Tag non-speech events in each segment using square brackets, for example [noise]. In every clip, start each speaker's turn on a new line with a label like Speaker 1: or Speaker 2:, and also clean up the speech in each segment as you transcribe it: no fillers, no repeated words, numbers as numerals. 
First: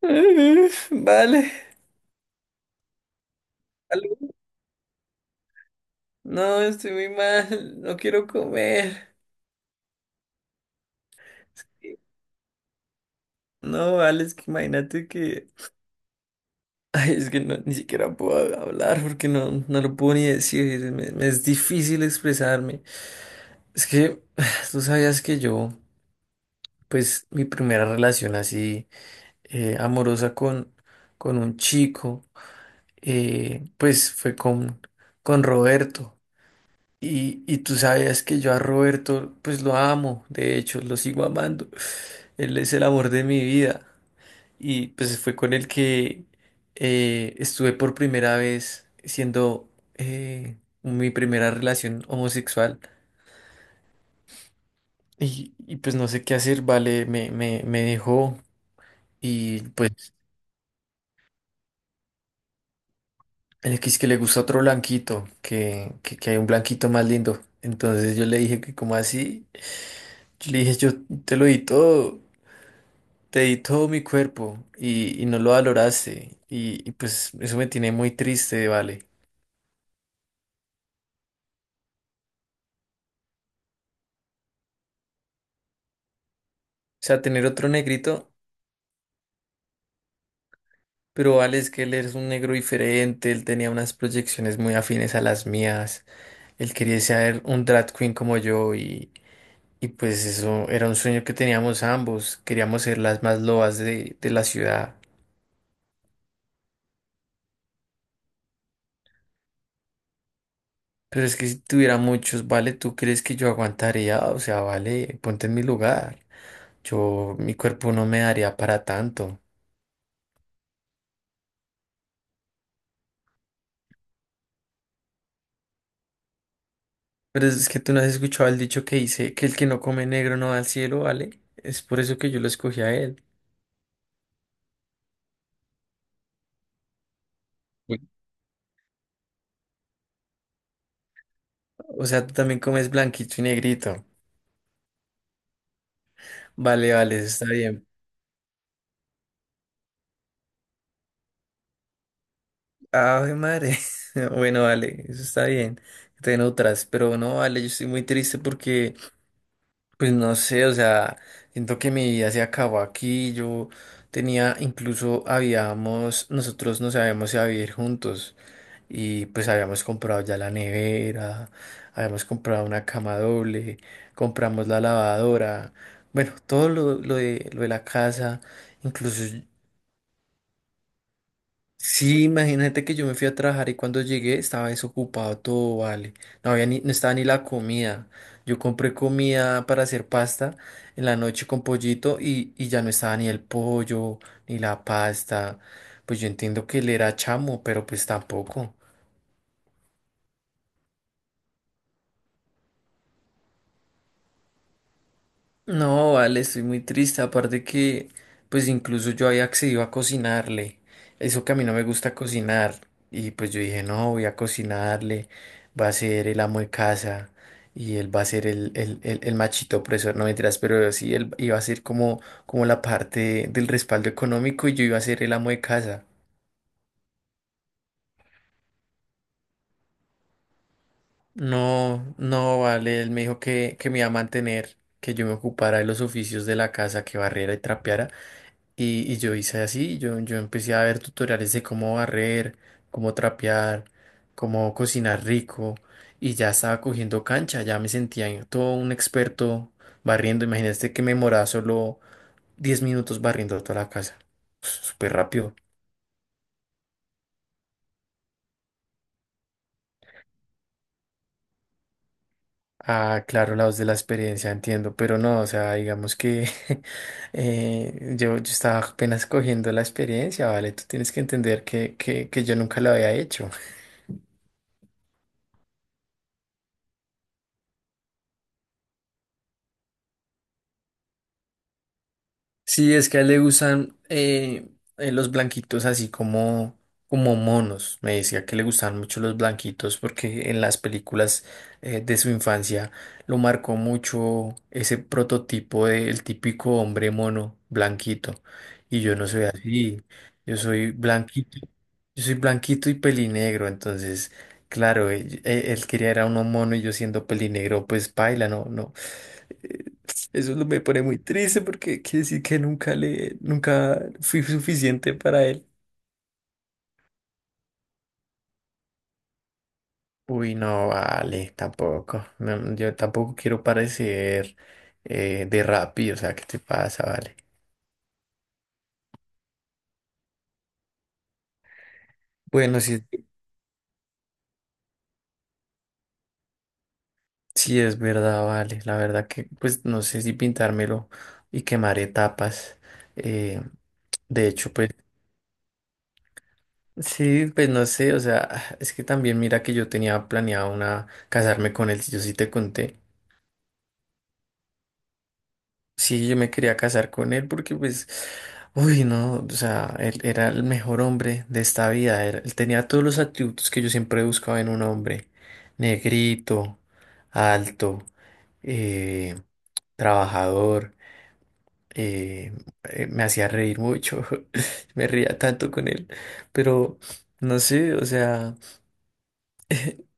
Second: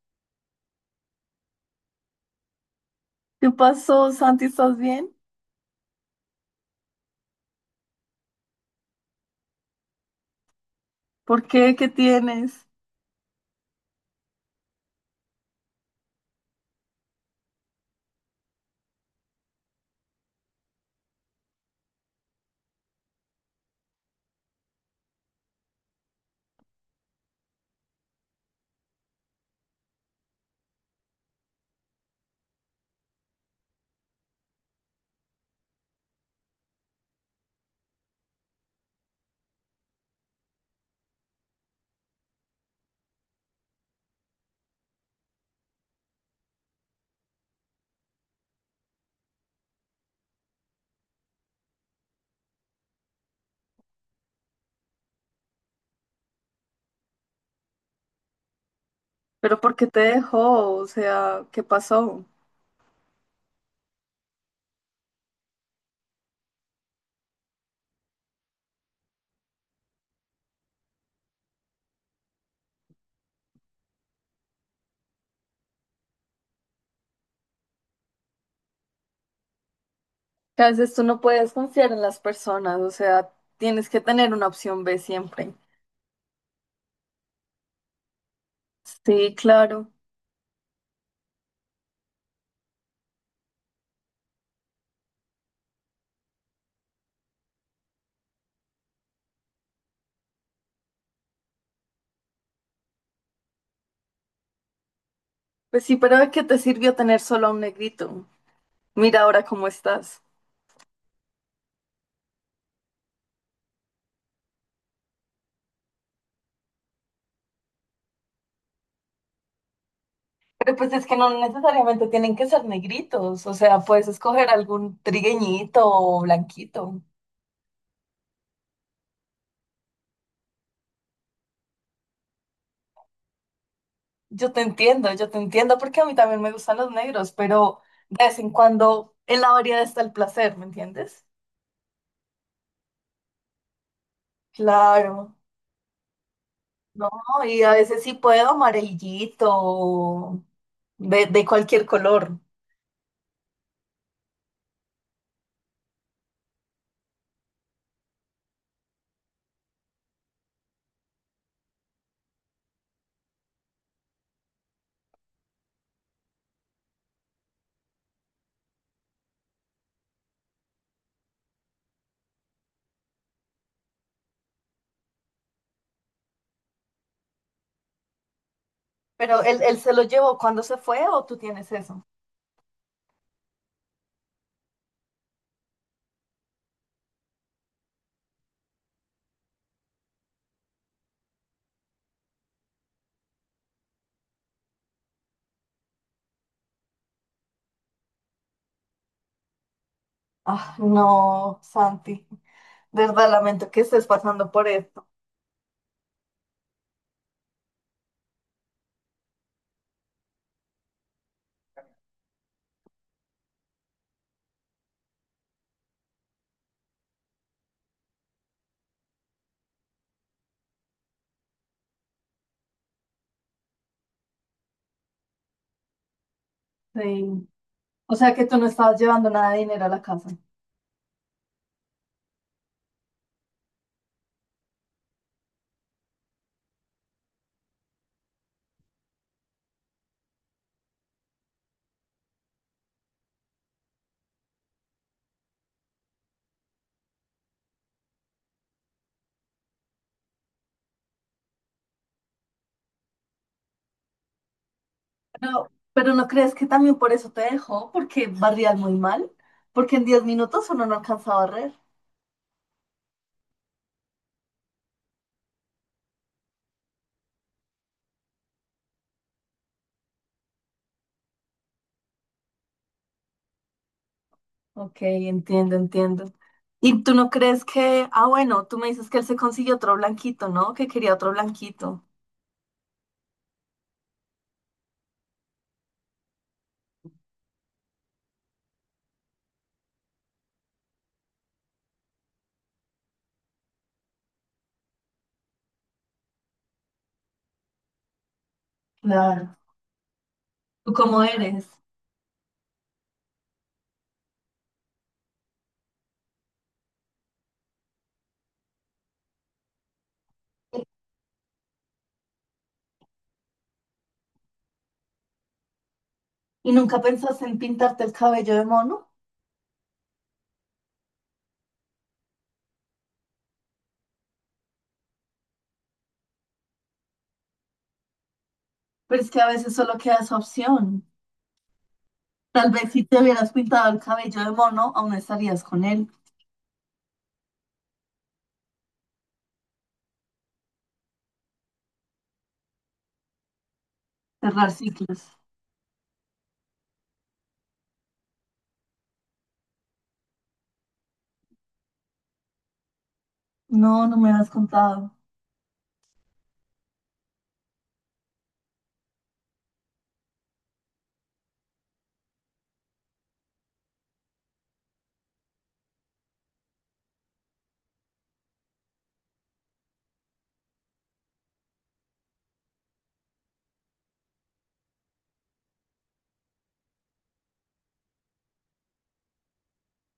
Speaker 1: [laughs] Vale,
Speaker 2: ¿Qué pasó,
Speaker 1: algo.
Speaker 2: Santi? ¿Estás bien?
Speaker 1: No, estoy muy mal, no quiero comer.
Speaker 2: ¿Por qué? ¿Qué tienes?
Speaker 1: No, vale, es que imagínate que... Ay, es que no, ni siquiera puedo hablar porque no lo puedo ni decir, me es difícil expresarme. Es que [sighs] tú sabías que yo, pues mi primera relación así amorosa con un chico, pues fue con Roberto. Y tú sabías que yo a Roberto, pues lo amo, de hecho, lo sigo amando. Él es el amor de mi vida. Y pues fue con el que estuve por primera vez siendo mi primera relación homosexual. Pues no sé qué hacer, vale, me dejó.
Speaker 2: ¿Pero
Speaker 1: Y
Speaker 2: por qué
Speaker 1: pues
Speaker 2: te dejó? O sea, ¿qué pasó?
Speaker 1: el que es que le gusta otro blanquito, que hay un blanquito más lindo. Entonces yo le dije que como así, yo le dije yo te lo di todo. Te di todo mi cuerpo y no lo valoraste. Y pues eso me tiene muy triste, Vale.
Speaker 2: Que a veces tú no puedes confiar en las personas, o sea, tienes que tener una opción B siempre.
Speaker 1: O sea, tener otro negrito,
Speaker 2: Sí, claro.
Speaker 1: pero Vale es que él es un negro diferente, él tenía unas proyecciones muy afines a las mías, él quería ser un drag queen como yo y pues eso era un sueño que teníamos ambos, queríamos ser las más lobas de la ciudad.
Speaker 2: Pues sí, pero ¿de qué te sirvió tener solo a un negrito? Mira ahora cómo estás.
Speaker 1: Pero es que si tuviera muchos, Vale, ¿tú crees que yo aguantaría? O sea, Vale, ponte en mi lugar. Yo, mi cuerpo no me daría para tanto.
Speaker 2: Pero pues es que no necesariamente tienen que ser negritos, o sea, puedes escoger algún trigueñito o blanquito.
Speaker 1: Pero es que tú no has escuchado el dicho que dice que el que no come negro no va al cielo, ¿vale? Es por eso que yo lo escogí a él.
Speaker 2: Yo te entiendo porque a mí también me gustan los negros, pero
Speaker 1: Bueno,
Speaker 2: de vez en cuando en la variedad está el placer, ¿me entiendes?
Speaker 1: o sea, tú también comes blanquito y negrito.
Speaker 2: Claro,
Speaker 1: Vale,
Speaker 2: no,
Speaker 1: vale, eso está
Speaker 2: y a
Speaker 1: bien.
Speaker 2: veces sí puedo amarillito, o de cualquier color.
Speaker 1: Ave madre. [laughs] Bueno, vale, eso está bien. Te otras, pero no, vale, yo estoy muy triste porque, pues no sé, o sea, siento que mi vida se acabó aquí. Yo tenía, incluso habíamos, nosotros nos habíamos si a vivir juntos. Y pues habíamos comprado ya la nevera, habíamos comprado una cama doble, compramos la lavadora, bueno, todo lo de la casa, incluso,
Speaker 2: Pero
Speaker 1: yo-
Speaker 2: él se lo llevó cuando se fue o tú tienes eso.
Speaker 1: sí, imagínate que yo me fui a trabajar y cuando llegué estaba desocupado todo, vale, no había ni, no estaba ni la comida, yo compré comida para hacer pasta en la noche con pollito y ya no estaba ni el pollo, ni la pasta, pues yo entiendo que él era chamo, pero pues tampoco.
Speaker 2: Ah, no, Santi, de verdad lamento que estés pasando por esto.
Speaker 1: No, vale, estoy muy triste. Aparte que, pues incluso yo había accedido a cocinarle. Eso que a mí no me gusta cocinar. Y pues yo dije, no, voy a cocinarle. Va a ser el amo de casa. Y él va a ser el machito opresor. No mentiras, pero sí, él iba a ser como, como la parte del respaldo económico y yo iba a ser el amo de casa.
Speaker 2: Sí. O sea que tú no estabas llevando nada de dinero a la casa.
Speaker 1: No, no, vale. Él me dijo que me iba a mantener, que yo me ocupara de los oficios de la casa, que barriera y trapeara. Y yo hice así, yo empecé a ver tutoriales de cómo barrer, cómo trapear, cómo cocinar rico y ya estaba cogiendo cancha, ya me sentía en- todo un experto barriendo. Imagínate que me moraba solo 10 minutos barriendo toda la casa, súper rápido.
Speaker 2: Pero ¿no crees que también por eso te dejó? Porque barrías muy mal. Porque en 10 minutos uno no alcanza a barrer.
Speaker 1: Ah, claro, la voz de la experiencia, entiendo, pero no, o sea, digamos que [laughs] yo estaba apenas cogiendo la experiencia, ¿vale? Tú tienes que entender que yo nunca lo había hecho.
Speaker 2: Ok, entiendo, entiendo. ¿Y tú no crees que, ah, bueno, tú me dices que él se consiguió otro blanquito, ¿no? Que quería otro blanquito.
Speaker 1: Sí, es que a él le gustan los blanquitos así como, como monos. Me decía que le gustaban mucho los blanquitos porque en las películas de su infancia lo marcó mucho ese prototipo del típico hombre mono blanquito. Y yo no soy
Speaker 2: Claro.
Speaker 1: así. Yo soy
Speaker 2: ¿Tú cómo
Speaker 1: blanquito.
Speaker 2: eres?
Speaker 1: Yo soy blanquito y pelinegro. Entonces, claro, él quería era uno mono y yo siendo pelinegro, pues paila, no, no. Eh, me pone muy triste porque quiere decir que nunca le, nunca fui suficiente para él.
Speaker 2: ¿Y nunca pensaste en pintarte el cabello de mono?
Speaker 1: Uy, no vale, tampoco. No, yo tampoco quiero parecer de Rappi, o sea, ¿qué te pasa, vale?
Speaker 2: Pero es que a veces solo queda esa opción. Tal
Speaker 1: Bueno,
Speaker 2: vez si
Speaker 1: sí,
Speaker 2: te hubieras pintado el cabello de mono, aún estarías con él.
Speaker 1: sí es verdad, vale. La verdad que, pues, no sé si pintármelo y quemar etapas. Eh, de
Speaker 2: Cerrar
Speaker 1: hecho, pues,
Speaker 2: ciclos.
Speaker 1: sí, pues no sé, o sea, es que también mira que yo tenía planeado una casarme con él, si yo sí te conté.
Speaker 2: No, no me has contado.
Speaker 1: Sí, yo me quería casar con él porque pues, uy, no, o sea, él era el mejor hombre de esta vida, él tenía todos los atributos que yo siempre buscaba en un hombre, negrito, alto, eh, trabajador, eh, me hacía reír mucho, [laughs] me reía tanto con él, pero no sé, o sea...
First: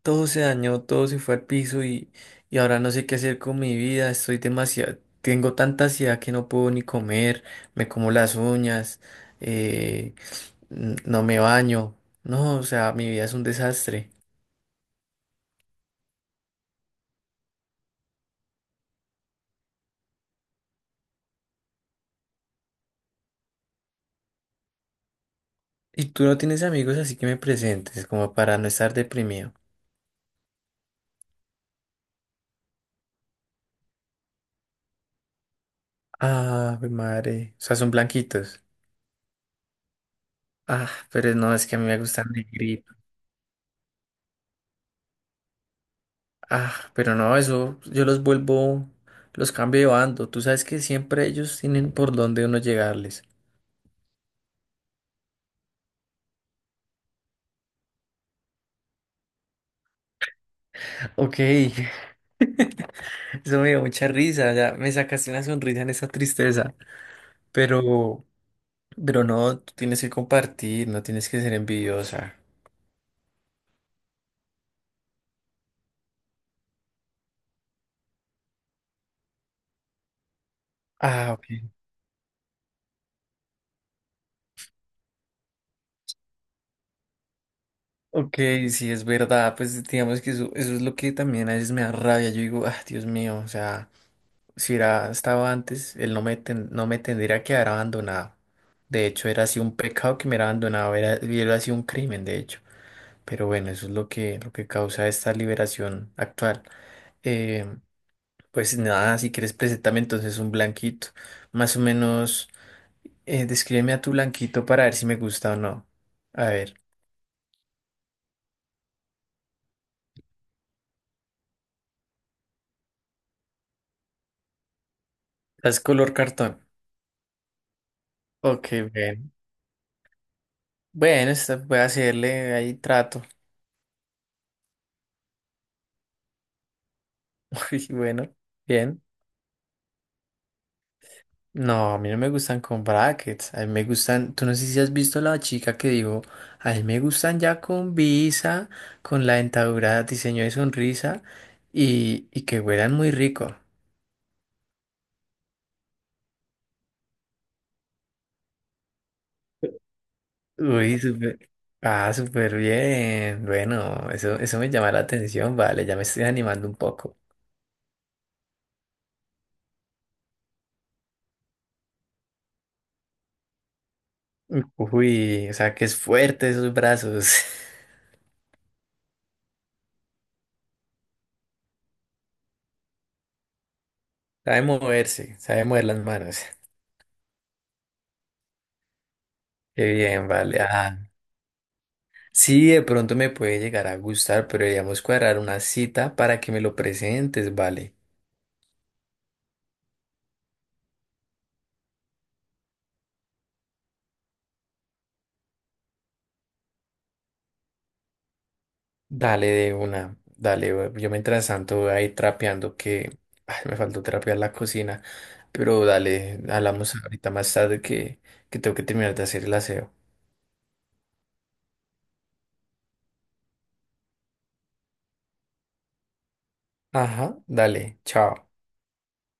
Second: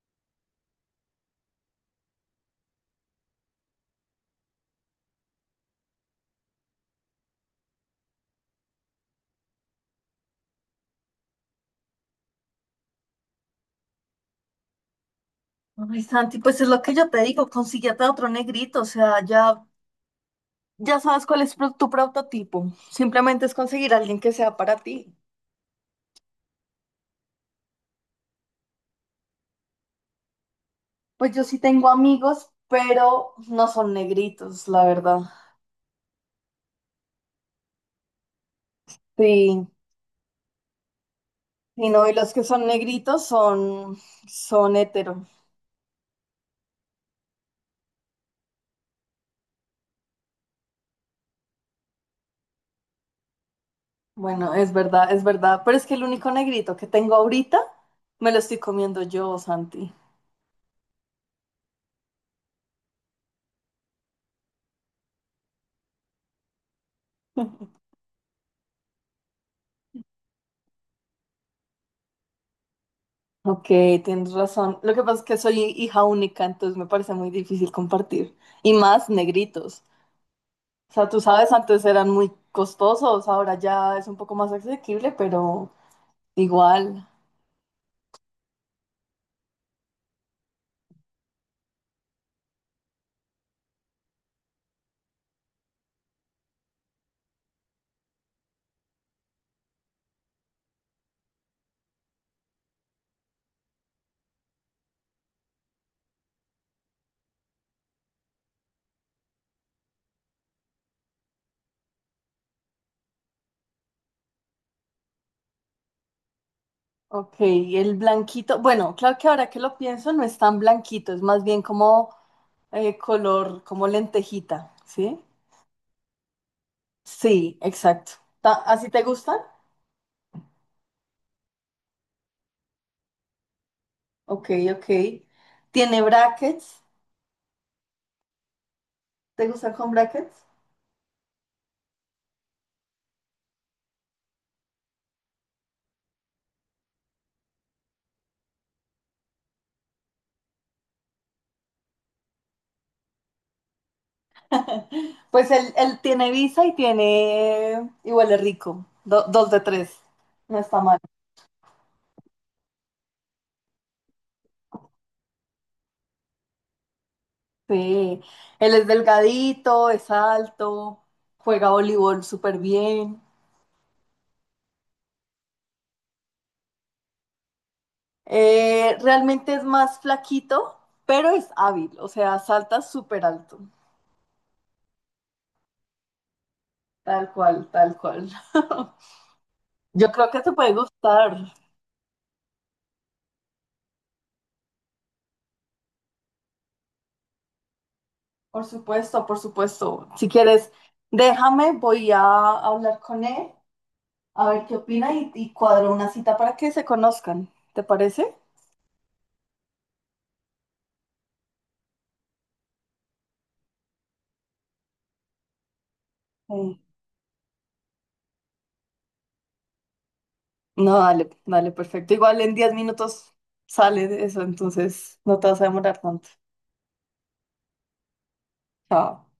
Speaker 1: Todo se dañó, todo se fue al piso y ahora no sé qué hacer con mi vida. Estoy demasiado, tengo tanta ansiedad que no puedo ni comer, me como las uñas, eh, no me baño. No, o sea, mi vida es un desastre.
Speaker 2: Ay, Santi, pues es lo que yo te digo, consíguete a otro negrito, o sea, ya, ya sabes cuál es pro- tu prototipo. Simplemente es conseguir a alguien que sea para ti.
Speaker 1: Y tú no tienes amigos, así que me presentes, como para no estar deprimido.
Speaker 2: Pues yo sí tengo amigos, pero no son negritos, la verdad.
Speaker 1: Ah, mi madre. O sea, son blanquitos.
Speaker 2: Sí,
Speaker 1: Ah, pero no, es que a mí
Speaker 2: y
Speaker 1: me
Speaker 2: no, y
Speaker 1: gustan
Speaker 2: los que son
Speaker 1: negritos.
Speaker 2: negritos son, son hetero.
Speaker 1: Ah, pero no, eso, yo los vuelvo, los cambio de bando. Tú sabes que siempre ellos tienen por dónde uno llegarles.
Speaker 2: Bueno, es verdad, pero es que el único negrito que tengo ahorita me lo estoy comiendo yo, Santi.
Speaker 1: Ok, [laughs] eso me dio mucha risa, ya me sacaste una sonrisa en esa tristeza,
Speaker 2: [laughs]
Speaker 1: pero, pero no, tú tienes que compartir, no tienes que ser envidiosa.
Speaker 2: Ok, tienes razón. Lo que pasa es que soy hija única, entonces me parece muy difícil compartir. Y más negritos. O sea, tú
Speaker 1: Ah, ok.
Speaker 2: sabes, antes eran muy costosos, ahora ya es un poco más asequible, pero igual.
Speaker 1: Ok, sí, es verdad, pues digamos que eso es lo que también a veces me da rabia, yo digo, ah, Dios mío, o sea, si era, estaba antes, él no me, ten- no me tendría que haber abandonado. De hecho, era así un pecado que me hubiera abandonado, era, hubiera sido un crimen, de hecho. Pero bueno, eso es lo que causa esta liberación actual. Eh, pues nada, si quieres, preséntame entonces un blanquito. Más o menos, descríbeme a tu blanquito para ver si me gusta o no. A ver,
Speaker 2: Ok, el blanquito. Bueno, claro que ahora que lo pienso no es tan blanquito, es más bien como color, como lentejita, ¿sí?
Speaker 1: es color cartón.
Speaker 2: Sí, exacto. Ta-
Speaker 1: Ok,
Speaker 2: ¿Así te
Speaker 1: bien.
Speaker 2: gustan?
Speaker 1: Bueno, voy a hacerle ahí trato.
Speaker 2: Ok, ok. ¿Tiene brackets?
Speaker 1: [laughs] Uy, bueno, bien.
Speaker 2: ¿Te gustan con brackets?
Speaker 1: No, a mí no me gustan con brackets, a mí me gustan, tú no sé si has visto la chica que digo, a mí me gustan ya con visa, con la dentadura, diseño de sonrisa y que huelan muy rico.
Speaker 2: [laughs] Pues él tiene visa y tiene, y huele rico, do- dos de tres, no está mal.
Speaker 1: Uy, súper, ah, súper bien, bueno, eso me llama la atención, vale, ya me estoy animando un poco.
Speaker 2: Sí, él es delgadito, es alto, juega voleibol súper bien.
Speaker 1: Uy, o sea que es fuerte esos brazos,
Speaker 2: Realmente es más flaquito, pero es hábil, o sea, salta súper alto.
Speaker 1: [laughs] sabe moverse, sabe mover las manos.
Speaker 2: Tal cual, tal cual. [laughs]
Speaker 1: Qué
Speaker 2: Yo
Speaker 1: bien,
Speaker 2: creo que te
Speaker 1: vale,
Speaker 2: puede
Speaker 1: ah.
Speaker 2: gustar.
Speaker 1: Sí, de pronto me puede llegar a gustar, pero deberíamos cuadrar una cita para que me lo presentes, vale.
Speaker 2: Por supuesto, por supuesto. Si quieres, déjame, voy a hablar con él. A ver qué opina y cuadro una cita para que se conozcan. ¿Te parece?
Speaker 1: Dale de una, dale. Yo mientras tanto voy a ir trapeando que ay, me faltó trapear la cocina, pero dale,
Speaker 2: Sí.
Speaker 1: hablamos ahorita más tarde que tengo que terminar de hacer el aseo.
Speaker 2: No, dale, dale, perfecto. Igual en 10 minutos sale de eso, entonces no te vas a demorar tanto.
Speaker 1: Ajá, dale, chao.
Speaker 2: Chao.